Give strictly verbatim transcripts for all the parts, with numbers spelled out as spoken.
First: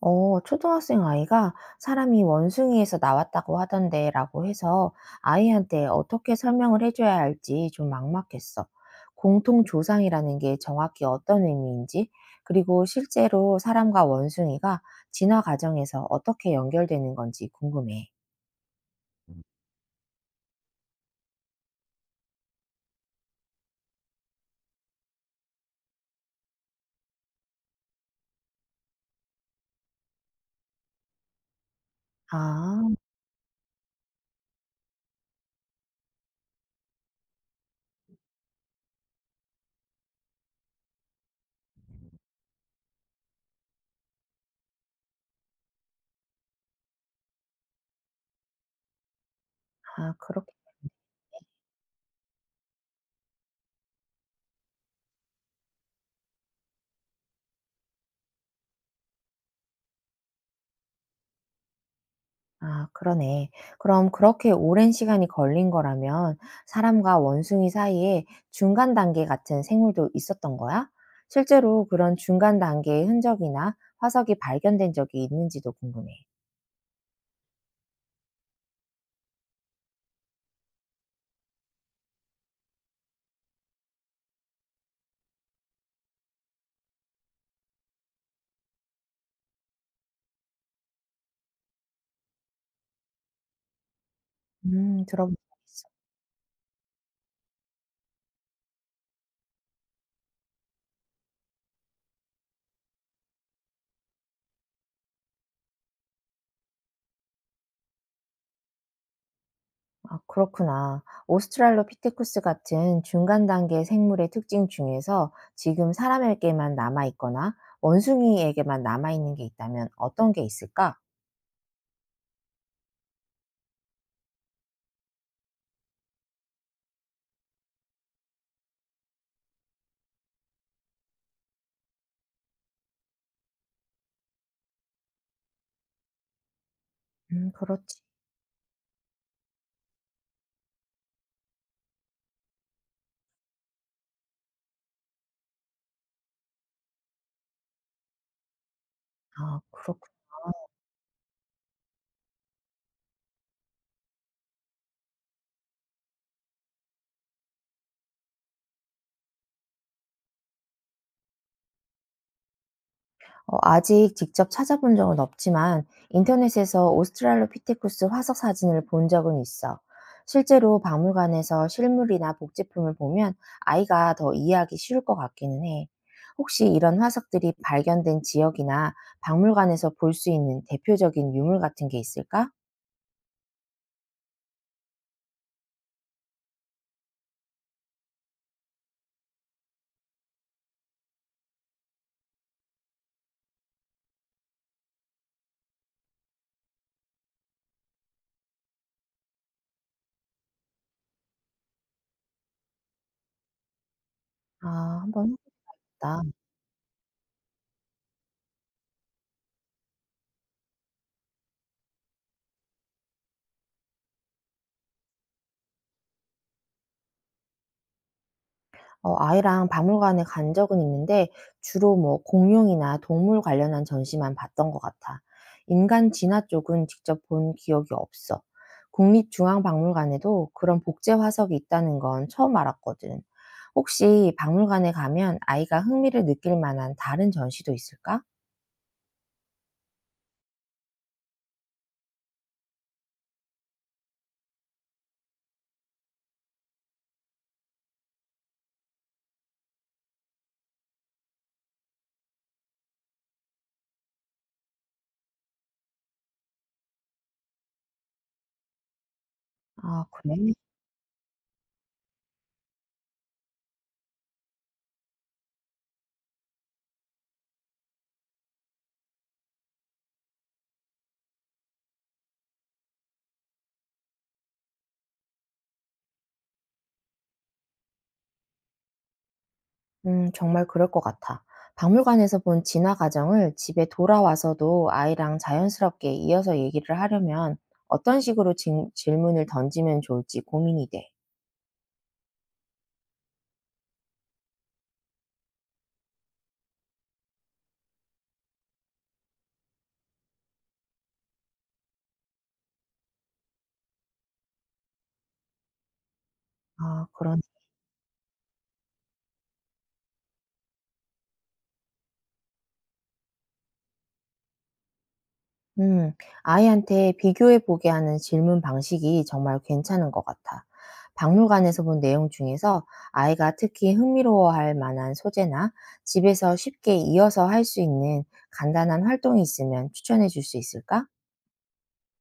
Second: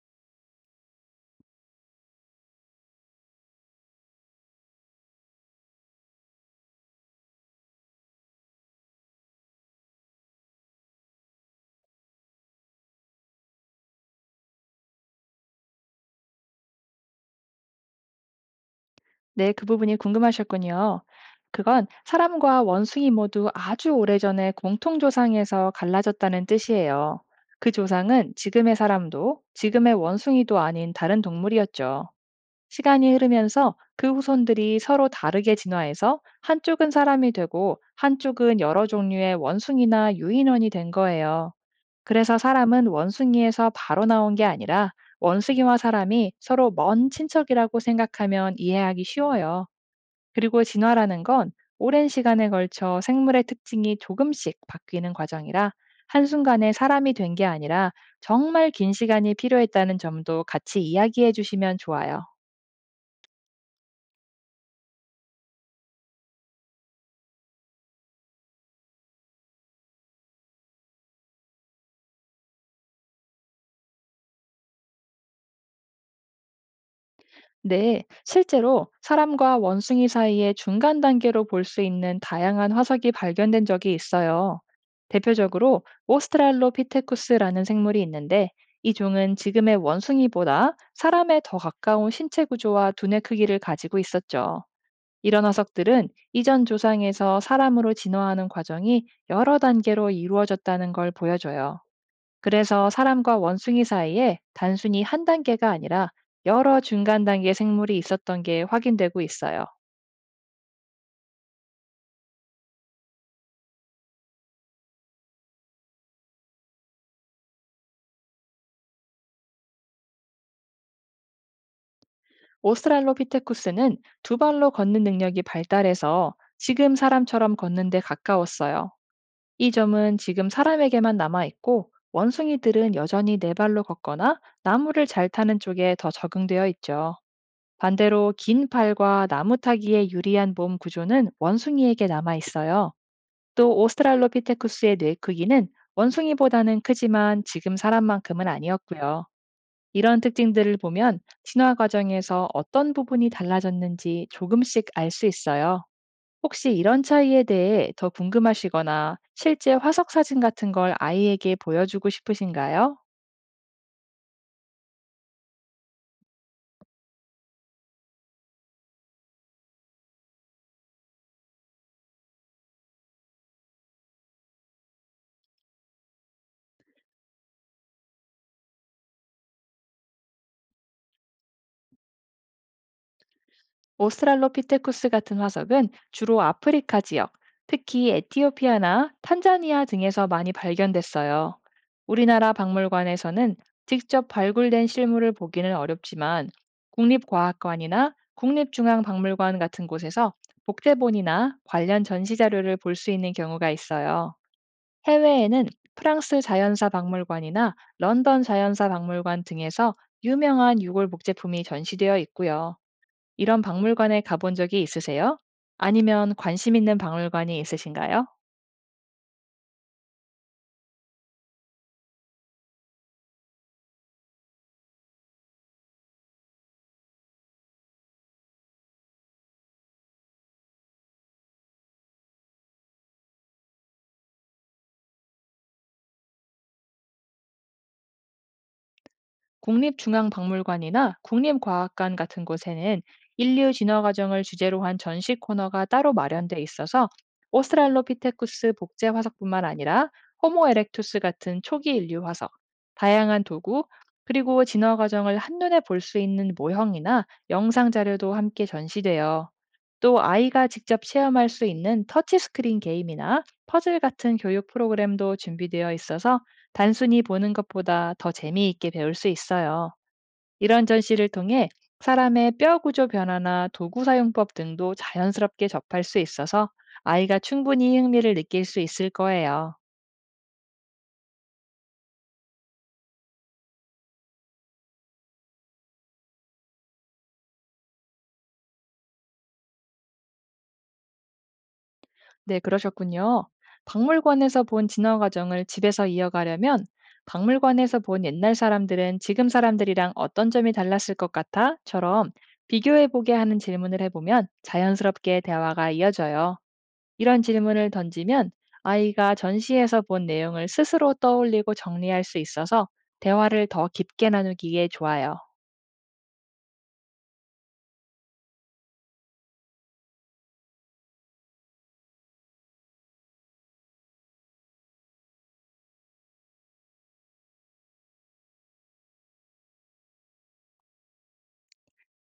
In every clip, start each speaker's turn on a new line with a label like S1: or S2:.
S1: 어, 초등학생 아이가 사람이 원숭이에서 나왔다고 하던데라고 해서 아이한테 어떻게 설명을 해줘야 할지 좀 막막했어. 공통 조상이라는 게 정확히 어떤 의미인지, 그리고 실제로 사람과 원숭이가 진화 과정에서 어떻게 연결되는 건지 궁금해.
S2: 네, 그 부분이 궁금하셨군요. 그건 사람과 원숭이 모두 아주 오래전에 공통조상에서 갈라졌다는 뜻이에요. 그 조상은 지금의 사람도 지금의 원숭이도 아닌 다른 동물이었죠.
S1: 아,
S2: 시간이 흐르면서 그 후손들이 서로 다르게 진화해서 한쪽은 사람이 되고 한쪽은 여러 종류의 원숭이나 유인원이 된 거예요. 그래서 사람은 원숭이에서 바로 나온 게 아니라 원숭이와 사람이 서로 먼 친척이라고 생각하면 이해하기 쉬워요.
S1: 아, 그렇구나.
S2: 그리고 진화라는 건 오랜 시간에 걸쳐 생물의 특징이 조금씩 바뀌는 과정이라, 한순간에 사람이 된 게 아니라 정말 긴 시간이 필요했다는 점도 같이 이야기해 주시면 좋아요.
S1: 아, 그러네. 그럼 그렇게 오랜 시간이 걸린 거라면 사람과 원숭이 사이에 중간 단계 같은 생물도 있었던 거야? 실제로 그런 중간 단계의 흔적이나 화석이 발견된 적이 있는지도 궁금해.
S2: 네, 실제로 사람과 원숭이 사이의 중간 단계로 볼 수 있는 다양한 화석이 발견된 적이 있어요. 대표적으로 오스트랄로피테쿠스라는 생물이 있는데, 이 종은 지금의 원숭이보다 사람에 더 가까운 신체 구조와 두뇌 크기를 가지고 있었죠.
S1: 음, 들어본
S2: 이런
S1: 적 있어.
S2: 화석들은 이전 조상에서 사람으로 진화하는 과정이 여러 단계로 이루어졌다는 걸 보여줘요. 그래서 사람과 원숭이 사이에 단순히 한 단계가 아니라 여러 중간 단계 생물이 있었던 게 확인되고 있어요.
S1: 아, 그렇구나. 오스트랄로피테쿠스 같은 중간 단계 생물의 특징 중에서 지금 사람에게만 남아있거나 원숭이에게만 남아있는 게 있다면 어떤 게 있을까?
S2: 오스트랄로피테쿠스는 두 발로 걷는 능력이 발달해서 지금 사람처럼 걷는 데 가까웠어요. 이 점은 지금 사람에게만 남아 있고, 원숭이들은 여전히 네 발로 걷거나 나무를 잘 타는 쪽에 더 적응되어 있죠.
S1: 음, 그렇지.
S2: 반대로 긴 팔과 나무 타기에 유리한 몸 구조는 원숭이에게 남아 있어요. 또 오스트랄로피테쿠스의 뇌 크기는 원숭이보다는 크지만 지금 사람만큼은 아니었고요.
S1: 아, 그렇구나.
S2: 이런 특징들을 보면 진화 과정에서 어떤 부분이 달라졌는지 조금씩 알 수 있어요. 혹시 이런 차이에 대해 더 궁금하시거나 실제 화석 사진 같은 걸 아이에게 보여주고 싶으신가요?
S1: 어 아직 직접 찾아본 적은 없지만 인터넷에서 오스트랄로피테쿠스 화석 사진을 본 적은 있어. 실제로 박물관에서 실물이나 복제품을 보면 아이가 더 이해하기 쉬울 것 같기는 해. 혹시 이런 화석들이 발견된 지역이나 박물관에서 볼 수 있는 대표적인 유물 같은 게 있을까?
S2: 오스트랄로피테쿠스 같은 화석은 주로 아프리카 지역, 특히 에티오피아나 탄자니아 등에서 많이 발견됐어요. 우리나라 박물관에서는 직접 발굴된 실물을 보기는 어렵지만, 국립과학관이나 국립중앙박물관 같은 곳에서 복제본이나 관련 전시 자료를 볼 수 있는 경우가 있어요.
S1: 아, 한번 해볼
S2: 해외에는
S1: 다
S2: 프랑스 자연사 박물관이나 런던 자연사 박물관 등에서 유명한 유골 복제품이 전시되어 있고요. 이런 박물관에 가본 적이 있으세요? 아니면 관심 있는 박물관이 있으신가요?
S1: 어 아이랑 박물관에 간 적은 있는데 주로 뭐 공룡이나 동물 관련한 전시만 봤던 것 같아. 인간 진화 쪽은 직접 본 기억이 없어. 국립중앙박물관에도 그런 복제 화석이 있다는 건 처음 알았거든. 혹시 박물관에 가면 아이가 흥미를 느낄 만한 다른 전시도 있을까?
S2: 국립중앙박물관이나 국립과학관 같은 곳에는 인류 진화 과정을 주제로 한 전시 코너가 따로 마련돼 있어서, 오스트랄로피테쿠스 복제 화석뿐만 아니라 호모 에렉투스 같은 초기 인류 화석, 다양한 도구, 그리고 진화 과정을 한눈에 볼 수 있는 모형이나 영상 자료도 함께 전시돼요.
S1: 아,
S2: 또
S1: 그래?
S2: 아이가 직접 체험할 수 있는 터치스크린 게임이나 퍼즐 같은 교육 프로그램도 준비되어 있어서, 단순히 보는 것보다 더 재미있게 배울 수 있어요. 이런 전시를 통해 사람의 뼈 구조 변화나 도구 사용법 등도 자연스럽게 접할 수 있어서 아이가 충분히 흥미를 느낄 수 있을 거예요.
S1: 음, 정말 그럴 것 같아. 박물관에서 본 진화 과정을 집에 돌아와서도 아이랑 자연스럽게 이어서 얘기를 하려면 어떤 식으로 진- 질문을 던지면 좋을지 고민이 돼.
S2: 네, 그러셨군요. 박물관에서 본 진화 과정을 집에서 이어가려면 "박물관에서 본 옛날 사람들은 지금 사람들이랑 어떤 점이 달랐을 것 같아?"처럼 비교해보게 하는 질문을 해보면 자연스럽게 대화가 이어져요.
S1: 아, 그런.
S2: 이런 질문을 던지면 아이가 전시에서 본 내용을 스스로 떠올리고 정리할 수 있어서 대화를 더 깊게 나누기에 좋아요.
S1: 음, 아이한테 비교해 보게 하는 질문 방식이 정말 괜찮은 것 같아. 박물관에서 본 내용 중에서 아이가 특히 흥미로워할 만한 소재나 집에서 쉽게 이어서 할 수 있는 간단한 활동이 있으면 추천해 줄 수 있을까?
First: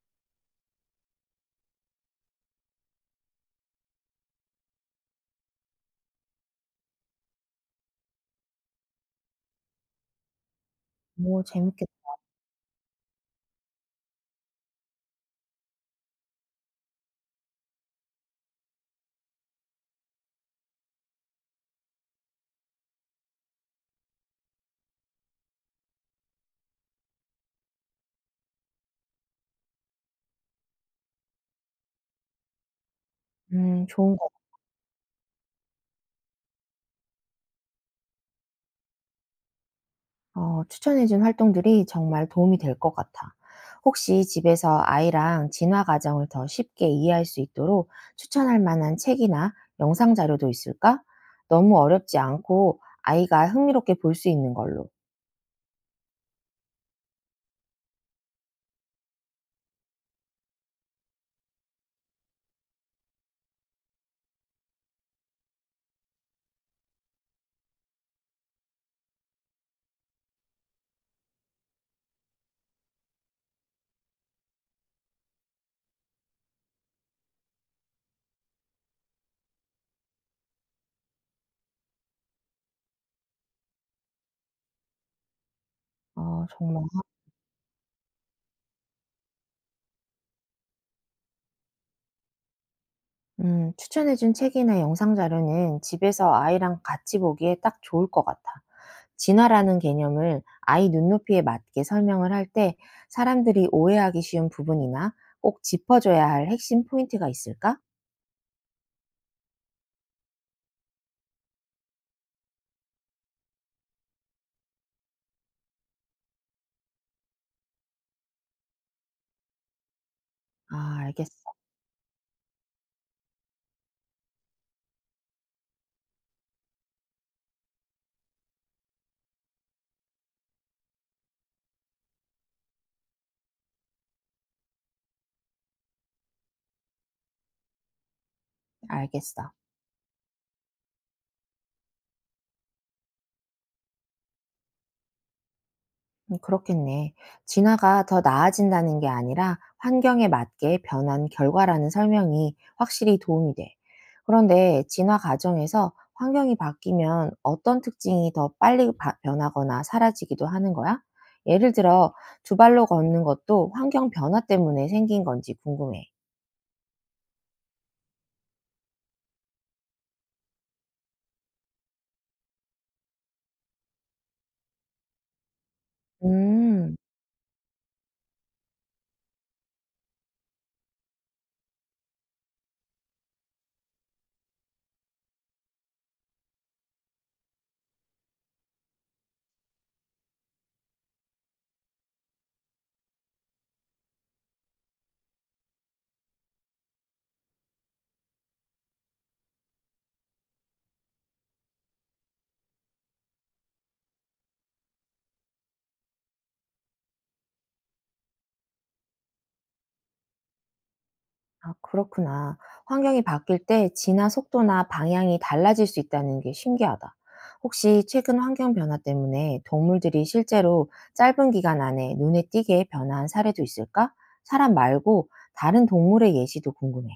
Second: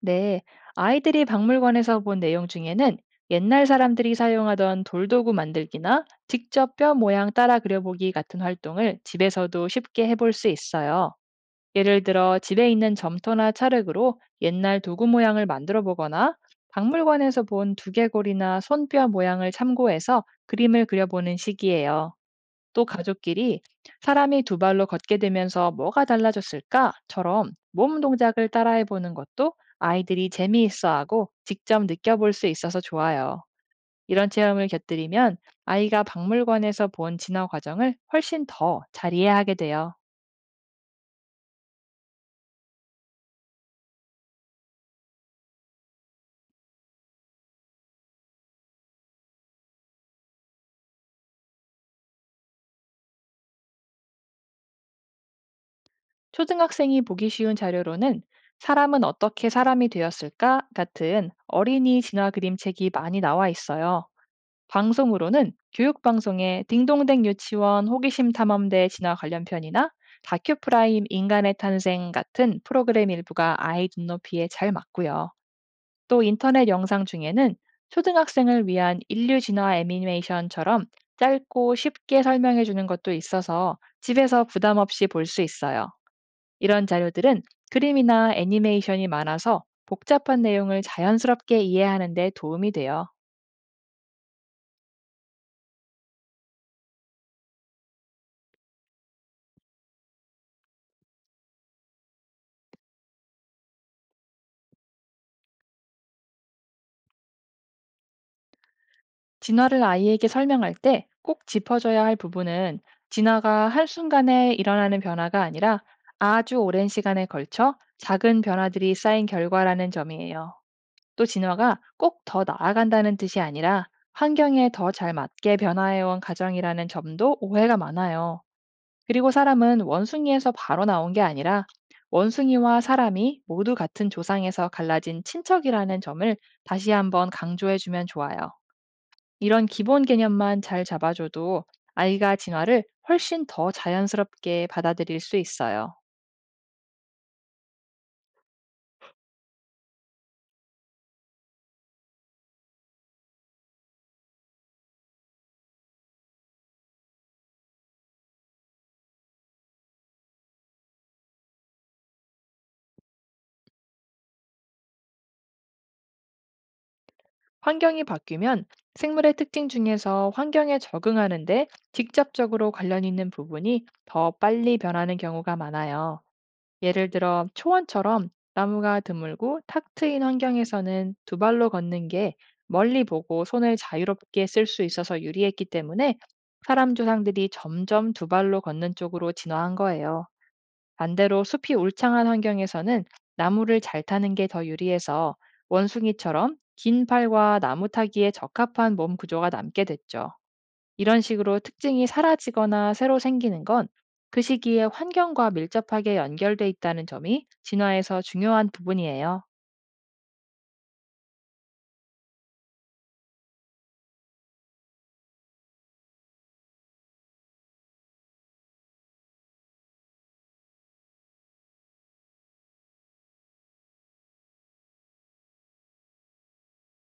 S2: 네, 아이들이 박물관에서 본 내용 중에는 옛날 사람들이 사용하던 돌도구 만들기나 직접 뼈 모양 따라 그려보기 같은 활동을 집에서도 쉽게 해볼 수 있어요.
S1: 오, 재밌겠다.
S2: 예를 들어 집에 있는 점토나 찰흙으로 옛날 도구 모양을 만들어 보거나, 박물관에서 본 두개골이나 손뼈 모양을 참고해서 그림을 그려보는 시기예요. 또 가족끼리 "사람이 두 발로 걷게 되면서 뭐가 달라졌을까?"처럼 몸 동작을 따라해 보는 것도 아이들이 재미있어 하고 직접 느껴볼 수 있어서 좋아요.
S1: 음, 좋은 거.
S2: 이런 체험을 곁들이면 아이가 박물관에서 본 진화 과정을 훨씬 더 잘 이해하게 돼요.
S1: 어 추천해 준 활동들이 정말 도움이 될 것 같아. 혹시 집에서 아이랑 진화 과정을 더 쉽게 이해할 수 있도록 추천할 만한 책이나 영상 자료도 있을까? 너무 어렵지 않고 아이가 흥미롭게 볼 수 있는 걸로.
S2: 초등학생이 보기 쉬운 자료로는 "사람은 어떻게 사람이 되었을까" 같은 어린이 진화 그림책이 많이 나와 있어요. 방송으로는 교육방송의 딩동댕 유치원 호기심 탐험대 진화 관련 편이나 다큐프라임 인간의 탄생 같은 프로그램 일부가 아이 눈높이에 잘 맞고요. 또 인터넷 영상 중에는 초등학생을 위한 인류 진화 애니메이션처럼 짧고 쉽게 설명해 주는 것도 있어서 집에서 부담 없이 볼 수 있어요.
S1: 어, 정말
S2: 이런 자료들은 그림이나 애니메이션이 많아서 복잡한 내용을 자연스럽게 이해하는 데 도움이 돼요.
S1: 음 추천해 준 책이나 영상 자료는 집에서 아이랑 같이 보기에 딱 좋을 것 같아. 진화라는 개념을 아이 눈높이에 맞게 설명을 할 때 사람들이 오해하기 쉬운 부분이나 꼭 짚어줘야 할 핵심 포인트가 있을까?
S2: 진화를 아이에게 설명할 때 꼭 짚어줘야 할 부분은, 진화가 한순간에 일어나는 변화가 아니라 아주 오랜 시간에 걸쳐 작은 변화들이 쌓인 결과라는 점이에요.
S1: 아,
S2: 또
S1: 알겠어.
S2: 진화가 꼭 더 나아간다는 뜻이 아니라 환경에 더 잘 맞게 변화해온 과정이라는 점도 오해가 많아요. 그리고 사람은 원숭이에서 바로 나온 게 아니라 원숭이와 사람이 모두 같은 조상에서 갈라진 친척이라는 점을 다시 한번 강조해주면 좋아요.
S1: 알겠어.
S2: 이런 기본 개념만 잘 잡아줘도 아이가 진화를 훨씬 더 자연스럽게 받아들일 수 있어요.
S1: 음 그렇겠네. 진화가 더 나아진다는 게 아니라 환경에 맞게 변한 결과라는 설명이 확실히 도움이 돼. 그런데 진화 과정에서 환경이 바뀌면 어떤 특징이 더 빨리 바- 변하거나 사라지기도 하는 거야? 예를 들어, 두 발로 걷는 것도 환경 변화 때문에 생긴 건지 궁금해.
S2: 환경이 바뀌면 생물의 특징 중에서 환경에 적응하는데 직접적으로 관련 있는 부분이 더 빨리 변하는 경우가 많아요.
S1: 음.
S2: 예를 들어 초원처럼 나무가 드물고 탁 트인 환경에서는 두 발로 걷는 게 멀리 보고 손을 자유롭게 쓸 수 있어서 유리했기 때문에, 사람 조상들이 점점 두 발로 걷는 쪽으로 진화한 거예요. 반대로 숲이 울창한 환경에서는 나무를 잘 타는 게 더 유리해서 원숭이처럼 긴 팔과 나무 타기에 적합한 몸 구조가 남게 됐죠. 이런 식으로 특징이 사라지거나 새로 생기는 건 그 시기의 환경과 밀접하게 연결돼 있다는 점이 진화에서 중요한 부분이에요.
S1: 아 그렇구나. 환경이 바뀔 때 진화 속도나 방향이 달라질 수 있다는 게 신기하다. 혹시 최근 환경 변화 때문에 동물들이 실제로 짧은 기간 안에 눈에 띄게 변화한 사례도 있을까? 사람 말고 다른 동물의 예시도 궁금해.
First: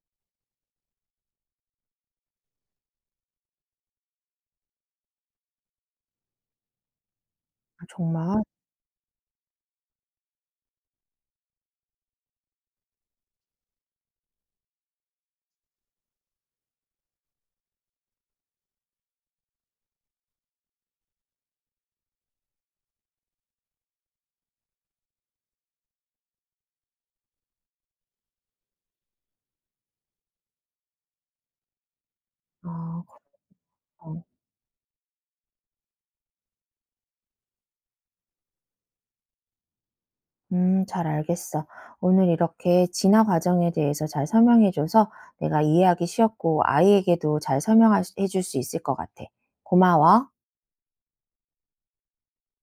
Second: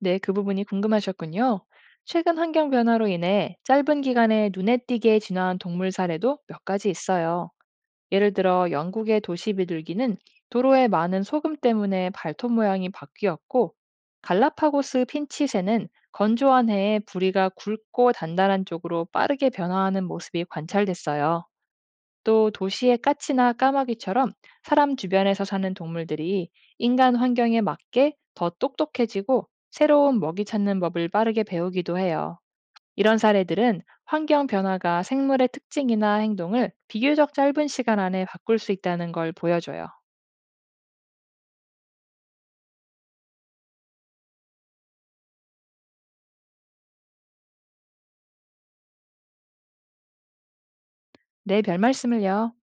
S2: 네, 그 부분이 궁금하셨군요. 최근 환경 변화로 인해 짧은 기간에 눈에 띄게 진화한 동물 사례도 몇 가지 있어요.
S1: 아
S2: 예를
S1: 정말?
S2: 들어 영국의 도시 비둘기는 도로에 많은 소금 때문에 발톱 모양이 바뀌었고, 갈라파고스 핀치새는 건조한 해에 부리가 굵고 단단한 쪽으로 빠르게 변화하는 모습이 관찰됐어요. 또 도시의 까치나 까마귀처럼 사람 주변에서 사는 동물들이 인간 환경에 맞게 더 똑똑해지고 새로운 먹이 찾는 법을 빠르게 배우기도 해요.
S1: 아
S2: 이런 사례들은
S1: 그럼
S2: 환경 변화가 생물의 특징이나 행동을 비교적 짧은 시간 안에 바꿀 수 있다는 걸 보여줘요.
S1: 음 잘 알겠어. 오늘 이렇게 진화 과정에 대해서 잘 설명해 줘서 내가 이해하기 쉬웠고 아이에게도 잘 설명해줄 수 있을 것 같아. 고마워.
S2: 네, 별 말씀을요.